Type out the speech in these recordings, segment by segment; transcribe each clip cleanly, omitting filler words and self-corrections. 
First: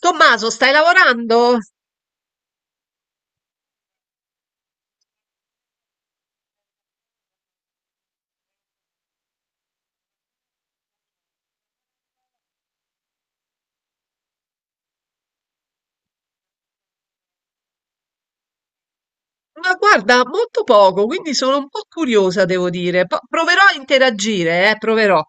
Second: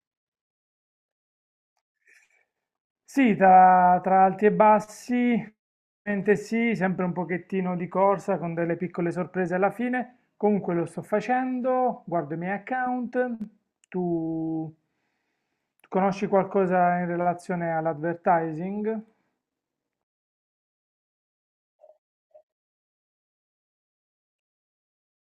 Tommaso, stai lavorando? Sì, tra alti e bassi, ovviamente sì, sempre un pochettino di corsa con delle piccole sorprese alla fine. Comunque lo sto facendo, guardo i miei account. Tu conosci qualcosa in relazione all'advertising? Ma guarda, molto poco, quindi sono un po' curiosa, devo dire. Proverò a interagire, proverò.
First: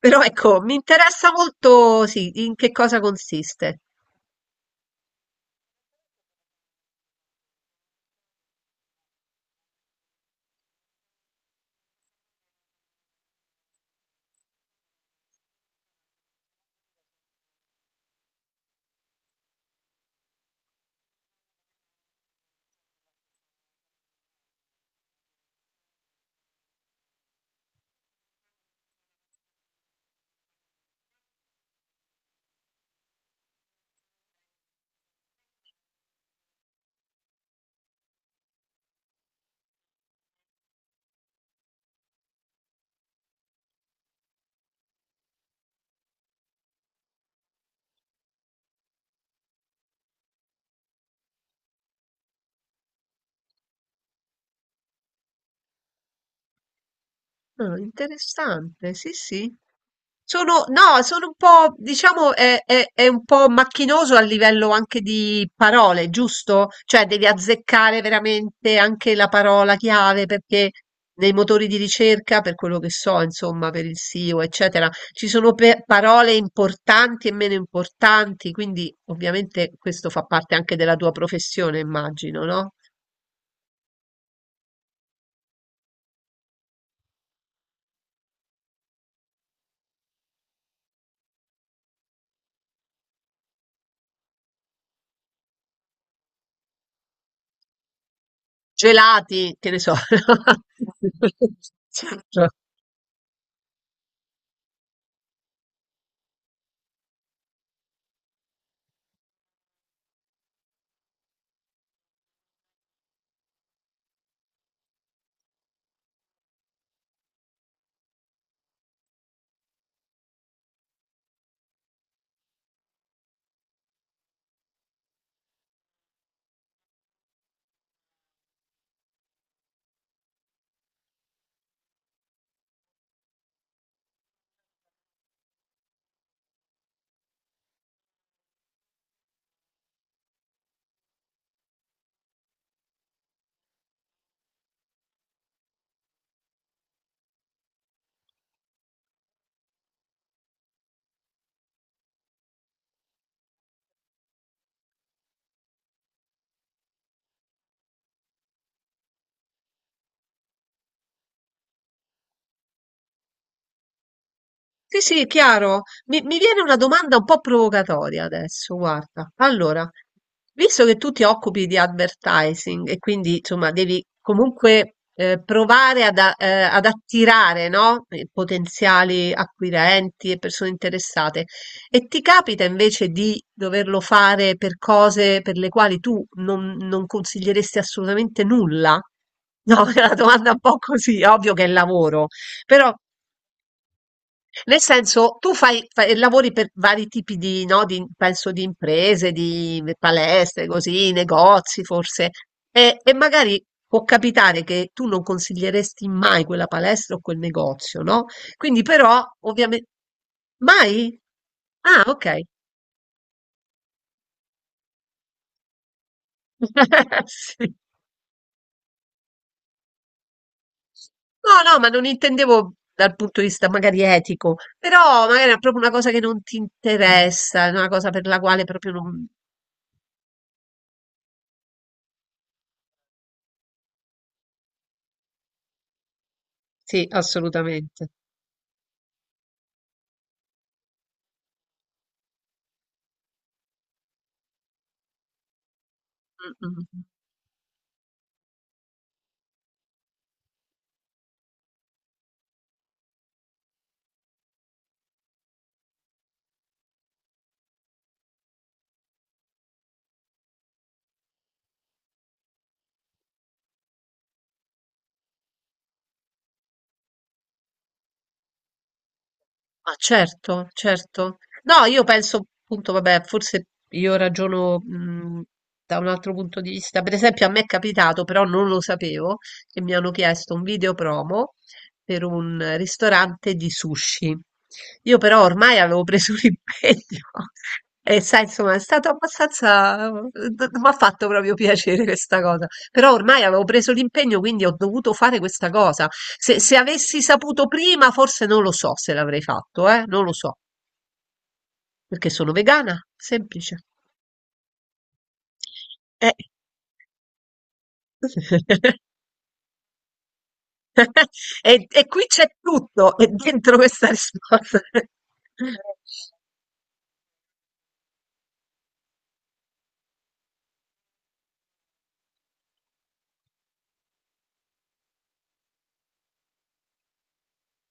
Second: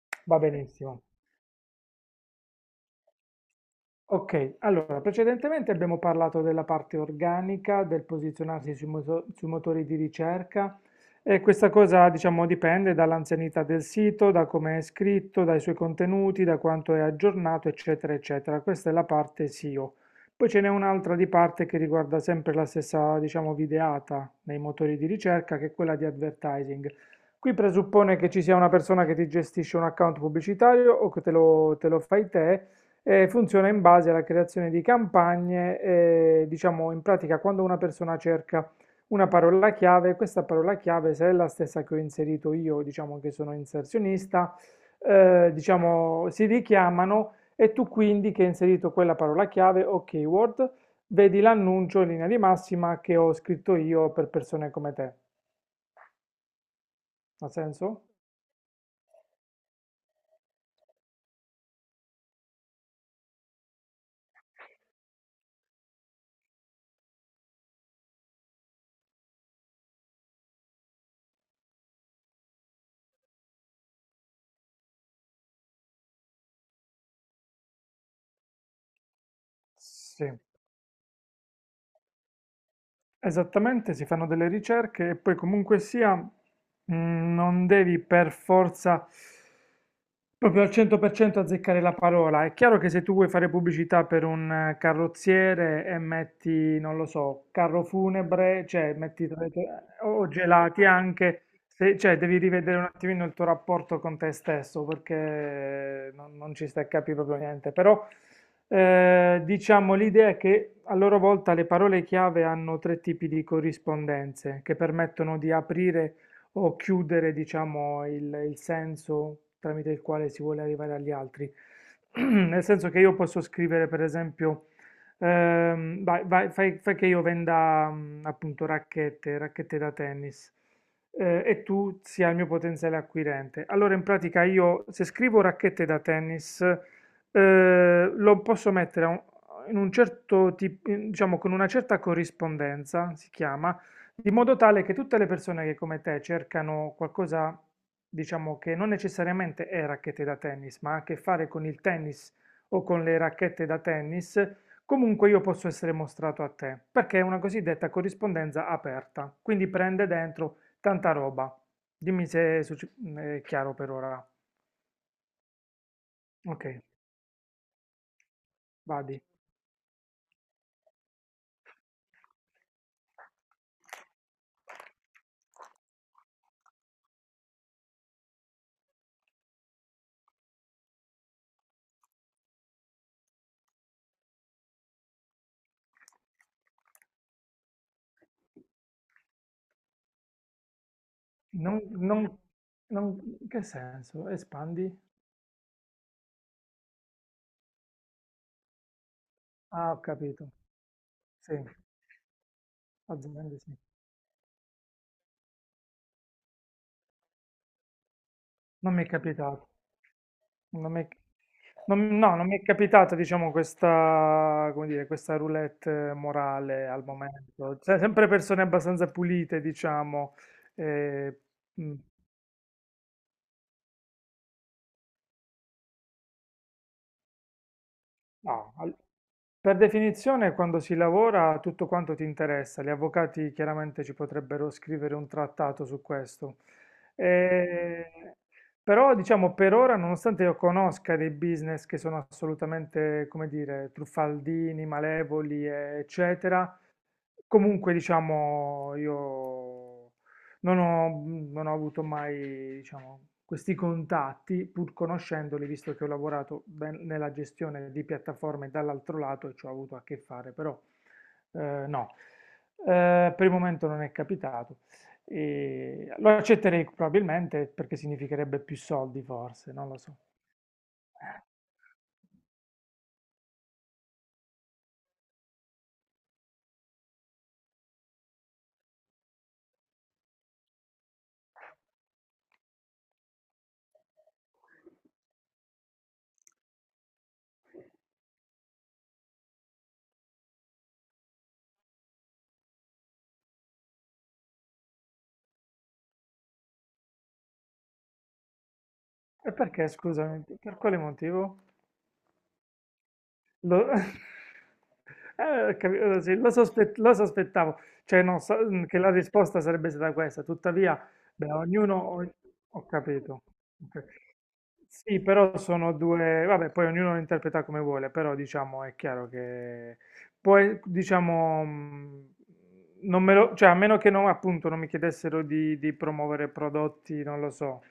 Però Va ecco, mi benissimo. interessa molto, sì, in che cosa consiste. Ok, allora precedentemente abbiamo parlato della parte organica, del posizionarsi sui motori di ricerca e questa cosa diciamo dipende dall'anzianità del sito, da come è scritto, dai suoi contenuti, da quanto è aggiornato, eccetera, eccetera. Questa è la parte SEO. Poi ce n'è un'altra di parte che riguarda sempre la stessa, diciamo, videata nei motori di ricerca, che è quella di advertising. Qui presuppone che ci sia una persona che ti gestisce un account pubblicitario o che te lo fai te e funziona in base alla creazione di campagne, diciamo in pratica quando una persona cerca una parola chiave, questa parola chiave, se è la stessa che ho inserito io, diciamo che sono inserzionista, diciamo si richiamano e tu quindi che hai inserito quella parola chiave o keyword, vedi l'annuncio in linea di massima che ho scritto io per persone come te. Ha Ah, senso? interessante, sì, sì. Sono, no, Sono un po', diciamo, è un po' macchinoso a livello anche di parole, giusto? Cioè devi azzeccare veramente anche la parola chiave perché nei motori di ricerca, per quello che so, insomma, per il SEO, eccetera, ci sono parole importanti e meno importanti, quindi ovviamente questo fa Sì. parte anche della tua professione, immagino, no? Esattamente, si fanno delle ricerche e poi comunque sia, non devi per forza proprio al 100% azzeccare la parola. È chiaro che se tu vuoi fare pubblicità per un carrozziere e metti, non lo so, carro funebre, cioè metti Gelati, che ne so. o gelati anche, cioè devi Certo. rivedere un attimino il tuo rapporto con te stesso perché non ci stai a capire proprio niente, però diciamo, l'idea è che a loro volta le parole chiave hanno tre tipi di corrispondenze che permettono di aprire o chiudere, diciamo, il senso tramite il quale si vuole arrivare agli altri. Nel senso che io posso scrivere, per esempio, fai che io venda appunto racchette da tennis. E tu sia il mio potenziale acquirente. Allora, in pratica, io se scrivo racchette da tennis, lo posso mettere in un certo tipo, diciamo con una certa corrispondenza, si chiama, di modo tale che tutte le persone che come te cercano qualcosa, diciamo, che non necessariamente è racchette da tennis, ma ha a che fare con il tennis o con le racchette da tennis, comunque io posso essere mostrato a te, perché è una cosiddetta corrispondenza aperta, quindi prende dentro tanta roba. Dimmi se è succe- è chiaro per ora. Sì, sì, chiaro. Mi viene Ok, una domanda un po' provocatoria adesso, vadi. guarda. Allora, visto che tu ti occupi di advertising e quindi insomma devi comunque provare ad attirare, no? Potenziali acquirenti e persone interessate, e ti capita invece di doverlo fare per cose per le quali tu non, non consiglieresti assolutamente nulla? No, è una domanda un po' così, ovvio che è Non, lavoro, non, però. In che senso? Nel Espandi? senso, lavori per vari tipi di, no, di- penso, di imprese, di Ah, ho capito. palestre, così, Sì, negozi forse, e aziende magari sì. può capitare che tu non consiglieresti mai quella palestra o quel negozio, no? Quindi Non mi è però, capitato. ovviamente, Non mi è- mai? Ah, ok. Non mi è capitato, diciamo, questa, come dire, questa roulette morale al Sì. momento. Cioè, sempre persone abbastanza pulite, diciamo. eh, No, no, ma mm. non intendevo dal punto di vista magari etico, però magari è proprio una cosa che non ti interessa, è una cosa per la quale No, proprio non. per definizione quando si lavora tutto quanto ti interessa, gli avvocati chiaramente ci potrebbero scrivere un trattato su questo. Sì, Eh, assolutamente. Però diciamo per ora, nonostante io conosca dei business che sono assolutamente, come dire, truffaldini, malevoli, Mm, eccetera, mm. comunque diciamo io non ho, non ho avuto mai diciamo, questi contatti, pur conoscendoli, visto che ho lavorato nella gestione di piattaforme dall'altro lato e ci ho avuto a che fare, però eh, no, per il momento non è capitato. E lo accetterei probabilmente perché significherebbe più soldi, forse, non Ma lo so. certo, certo. No, io penso appunto, vabbè, forse io ragiono da un altro punto di vista. Per esempio, a me è capitato, però non lo sapevo, che mi hanno chiesto un video promo per un ristorante di sushi. Io però ormai avevo preso l'impegno e sai, insomma, è stato abbastanza, mi ha fatto proprio piacere questa cosa. Però ormai avevo preso l'impegno, quindi ho dovuto fare questa cosa. Se avessi saputo prima, forse non lo so se l'avrei E fatto, perché, eh? Non lo scusami, so, per quale motivo? perché sono vegana, Lo, semplice. Eh. sì, lo sospettavo, cioè no, che la risposta sarebbe stata questa, tuttavia, beh, E, e qui c'è ho tutto, e capito. dentro Ok. questa risposta. Sì, però sono due, vabbè, poi ognuno lo interpreta come vuole, però diciamo è chiaro che poi diciamo, non me lo, cioè a meno che non, appunto, non mi chiedessero di promuovere prodotti, non lo so,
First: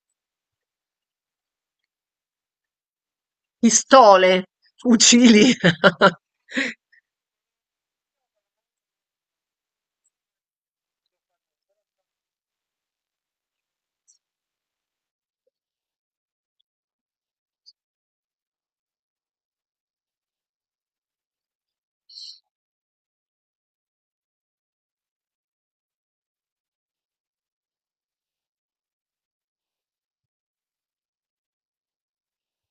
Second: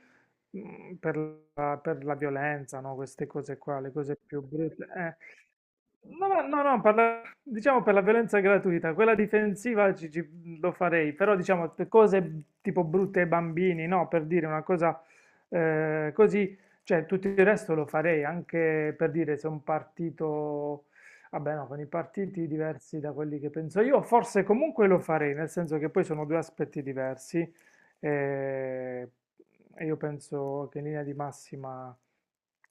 per per la violenza, no? Queste cose qua, le cose più Pistole, brutte. Fucili. No, no, no, no, diciamo per la violenza gratuita, quella difensiva lo farei, però diciamo per cose tipo brutte ai bambini, no? Per dire una cosa così, cioè tutto il resto lo farei, anche per dire se un partito, vabbè no, con i partiti diversi da quelli che penso io, forse comunque lo farei, nel senso che poi sono due aspetti diversi. E, e io penso che in linea di massima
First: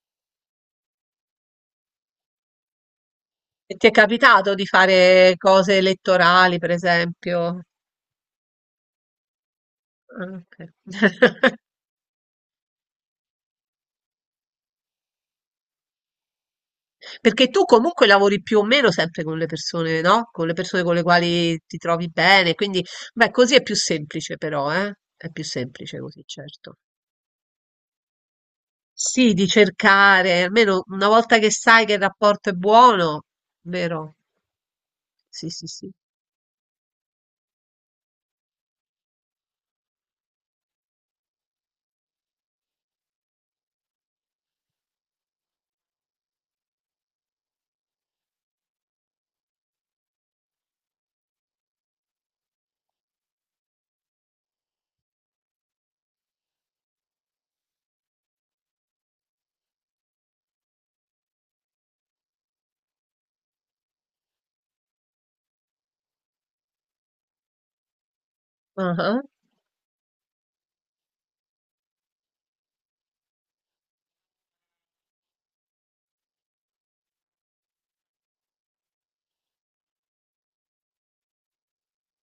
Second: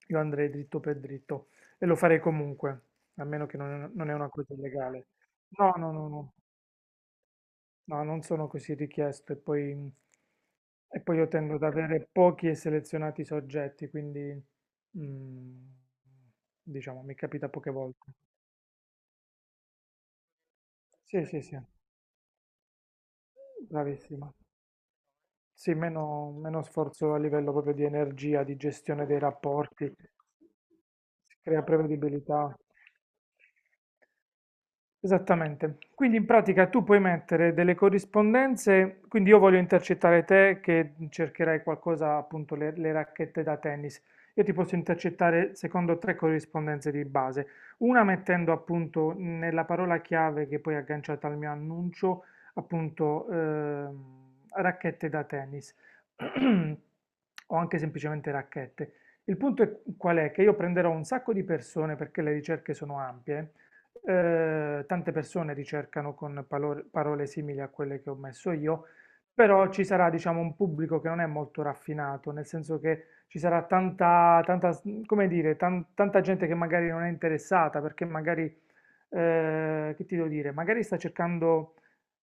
io andrei dritto per dritto e lo farei comunque, a meno che E ti è non, non è una cosa capitato di illegale. fare No, cose no, no, no, elettorali, per esempio? no, non sono così richiesto Ah, ok. e poi io tendo ad avere pochi e selezionati soggetti, quindi mm, diciamo mi Perché capita tu poche comunque volte. lavori più o meno sempre con le persone, no? Con le persone con le Sì, sì, sì, quali ti trovi bene, quindi beh, così è più bravissima. semplice però, eh? È più Sì, semplice così, meno certo. sforzo a livello proprio di energia, di gestione dei Sì, di rapporti, cercare, almeno una si volta che crea sai che il rapporto è prevedibilità. buono, vero? Sì, sì, Esattamente. sì. Quindi in pratica tu puoi mettere delle corrispondenze, quindi io voglio intercettare te che cercherai qualcosa, appunto le racchette da tennis. Io ti posso intercettare secondo tre corrispondenze di base. Una mettendo appunto nella parola chiave che poi è agganciata al mio annuncio, appunto racchette da tennis o anche semplicemente racchette. Il punto è qual è? Che io prenderò un sacco di persone perché le ricerche sono ampie, tante persone ricercano con parole simili a quelle che ho messo io, Ah, però ci sarà, diciamo, un pubblico che non è molto raffinato, nel senso che ci sarà come dire, tanta gente che magari non è interessata, perché magari, che ti devo dire, magari sta cercando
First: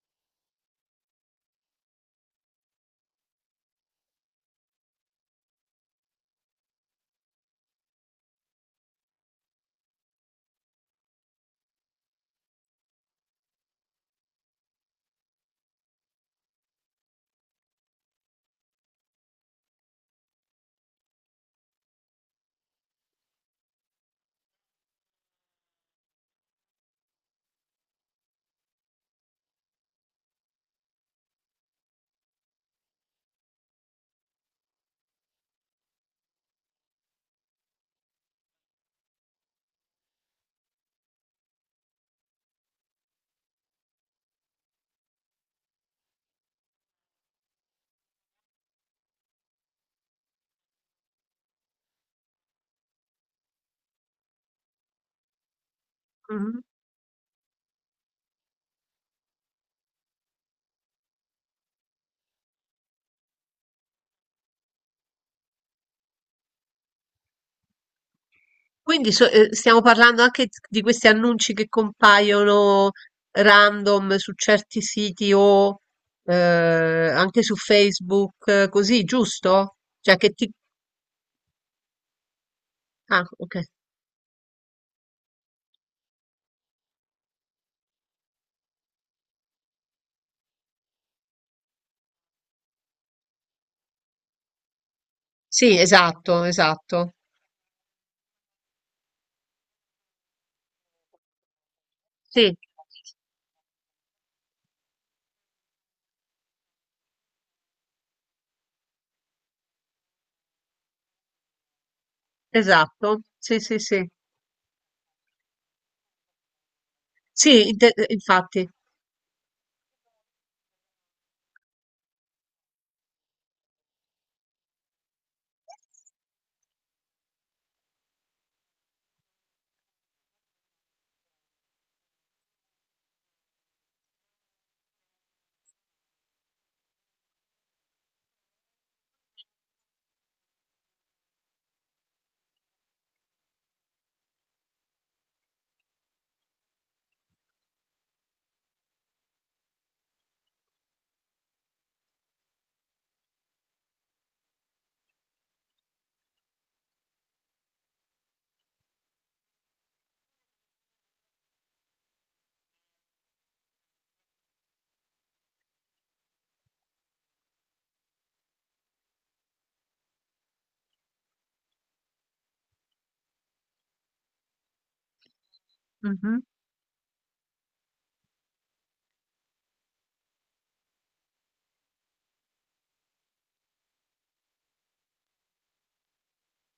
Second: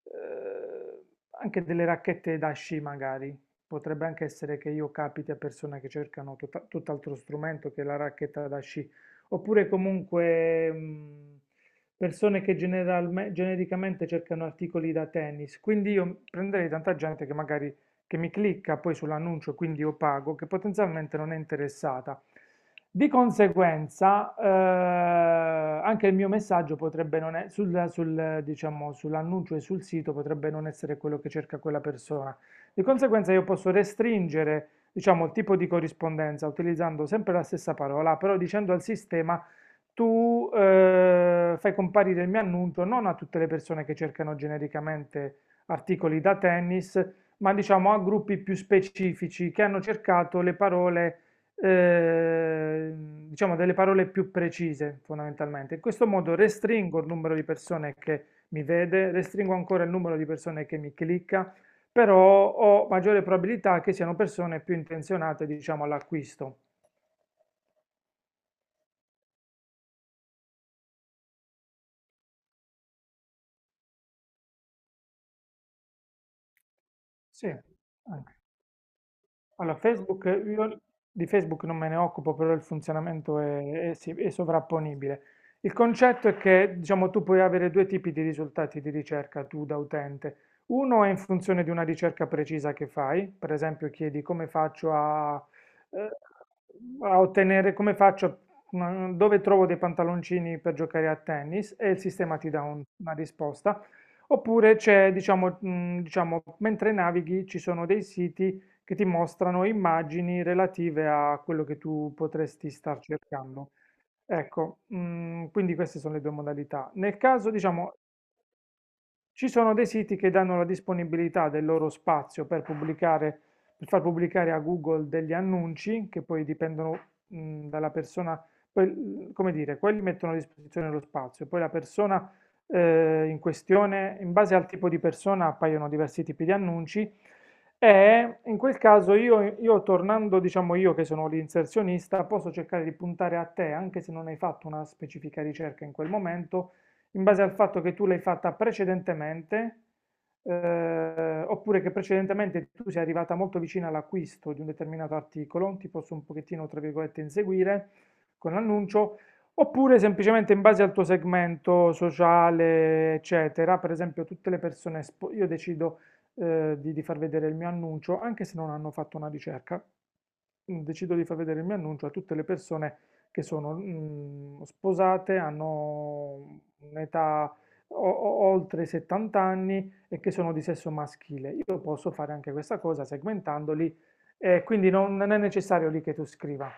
eh, anche delle racchette da sci, magari. Potrebbe anche essere che io capiti a persone che cercano tutt'altro strumento che la racchetta da sci. Oppure comunque, persone che genericamente cercano articoli da tennis, quindi io prenderei tanta gente che magari che mi clicca poi sull'annuncio, quindi io pago, che potenzialmente non è interessata. Di conseguenza, anche il mio messaggio potrebbe non è, diciamo, sull'annuncio e sul sito potrebbe non essere quello che cerca quella persona. Di conseguenza io posso restringere, diciamo, il tipo di corrispondenza utilizzando sempre la stessa parola, però dicendo al sistema tu fai comparire il mio annuncio non a tutte le persone che cercano genericamente articoli da tennis, ma diciamo a gruppi più specifici che hanno cercato le parole, eh, diciamo delle parole più precise fondamentalmente. In questo modo mhm. restringo il numero di persone che mi vede, restringo ancora il numero di persone che mi clicca, però ho maggiore probabilità che siano persone più intenzionate, diciamo, all'acquisto. Stiamo parlando anche di questi annunci che compaiono random su certi siti o eh, anche Sì, su anche. Facebook, così, giusto? Allora, Cioè Facebook, che ti io di Facebook non me ne occupo, però il Ah, funzionamento ok. È sovrapponibile. Il concetto è che, diciamo, tu puoi avere due tipi di risultati di ricerca tu da utente. Uno è in funzione di una ricerca precisa che fai, per esempio chiedi Sì, eh, esatto, esatto. a ottenere, come faccio, dove trovo dei pantaloncini per giocare a tennis e il sistema ti Sì, dà una risposta. Oppure c'è, diciamo, mentre navighi ci sono dei siti che ti mostrano immagini relative a quello che tu potresti star esatto. Sì, cercando. sì, sì. Ecco, quindi queste sono le due modalità. Nel caso, Mm. Diciamo, Infatti. ci sono dei siti che danno la disponibilità del loro spazio per pubblicare, per far pubblicare a Google degli annunci che poi dipendono, dalla persona, poi, come dire, quelli mettono a disposizione lo spazio, poi la persona, in questione, in base al tipo di persona appaiono diversi tipi di annunci e in quel caso io tornando, diciamo io che sono l'inserzionista, posso cercare di puntare a te, anche se non hai fatto una specifica ricerca in quel momento in base al fatto che tu l'hai fatta precedentemente, oppure che precedentemente tu sei arrivata molto vicina all'acquisto di un determinato articolo, ti posso un pochettino, tra virgolette, inseguire con l'annuncio, oppure semplicemente in base al tuo segmento sociale, eccetera. Per esempio, tutte le persone, io decido di far vedere il mio annuncio, anche se non hanno fatto una ricerca, decido di far vedere il mio annuncio a tutte le persone che sono sposate, Mhm. hanno un'età oltre i 70 anni e che sono di sesso maschile. Io posso fare anche questa cosa segmentandoli, quindi non è necessario lì che tu scriva.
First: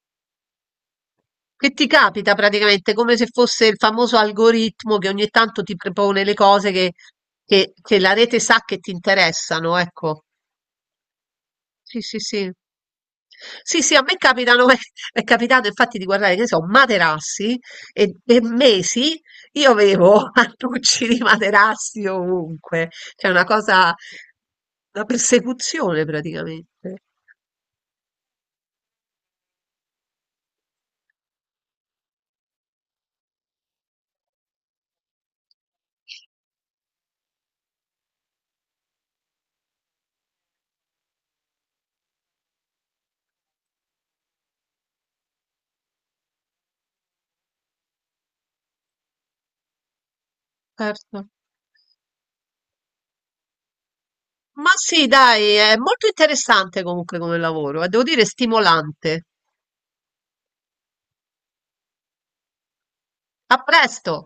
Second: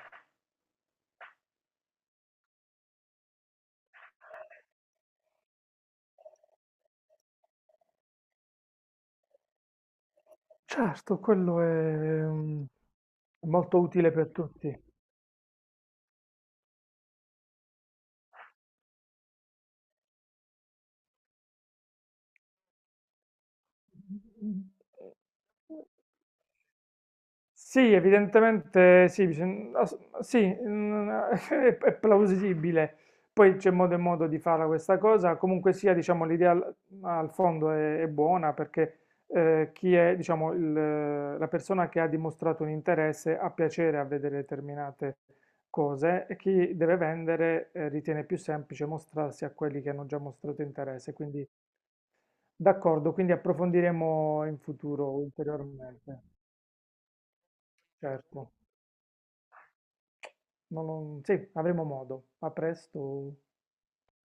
Che ti capita praticamente come se fosse il famoso algoritmo che ogni tanto ti propone le cose che, che la rete sa che ti interessano, ecco. Certo, quello è Sì, sì, sì. mm, molto Sì, sì, a utile me per capitano, tutti. è capitato infatti di guardare, che ne so, materassi e per mesi io avevo annunci di materassi ovunque, cioè una cosa, una persecuzione praticamente. Sì, evidentemente sì, sì, è plausibile. Poi c'è modo e modo di fare questa cosa. Comunque sia, diciamo, l'idea al fondo è buona perché chi è, diciamo, la persona che ha dimostrato un interesse ha piacere a vedere determinate cose e chi deve vendere ritiene più semplice mostrarsi a quelli che hanno già mostrato interesse. Certo. Quindi d'accordo, quindi approfondiremo in Ma sì, futuro dai, è molto ulteriormente, interessante comunque come lavoro, e devo dire certo. stimolante. Sì, avremo modo. A presto. A presto!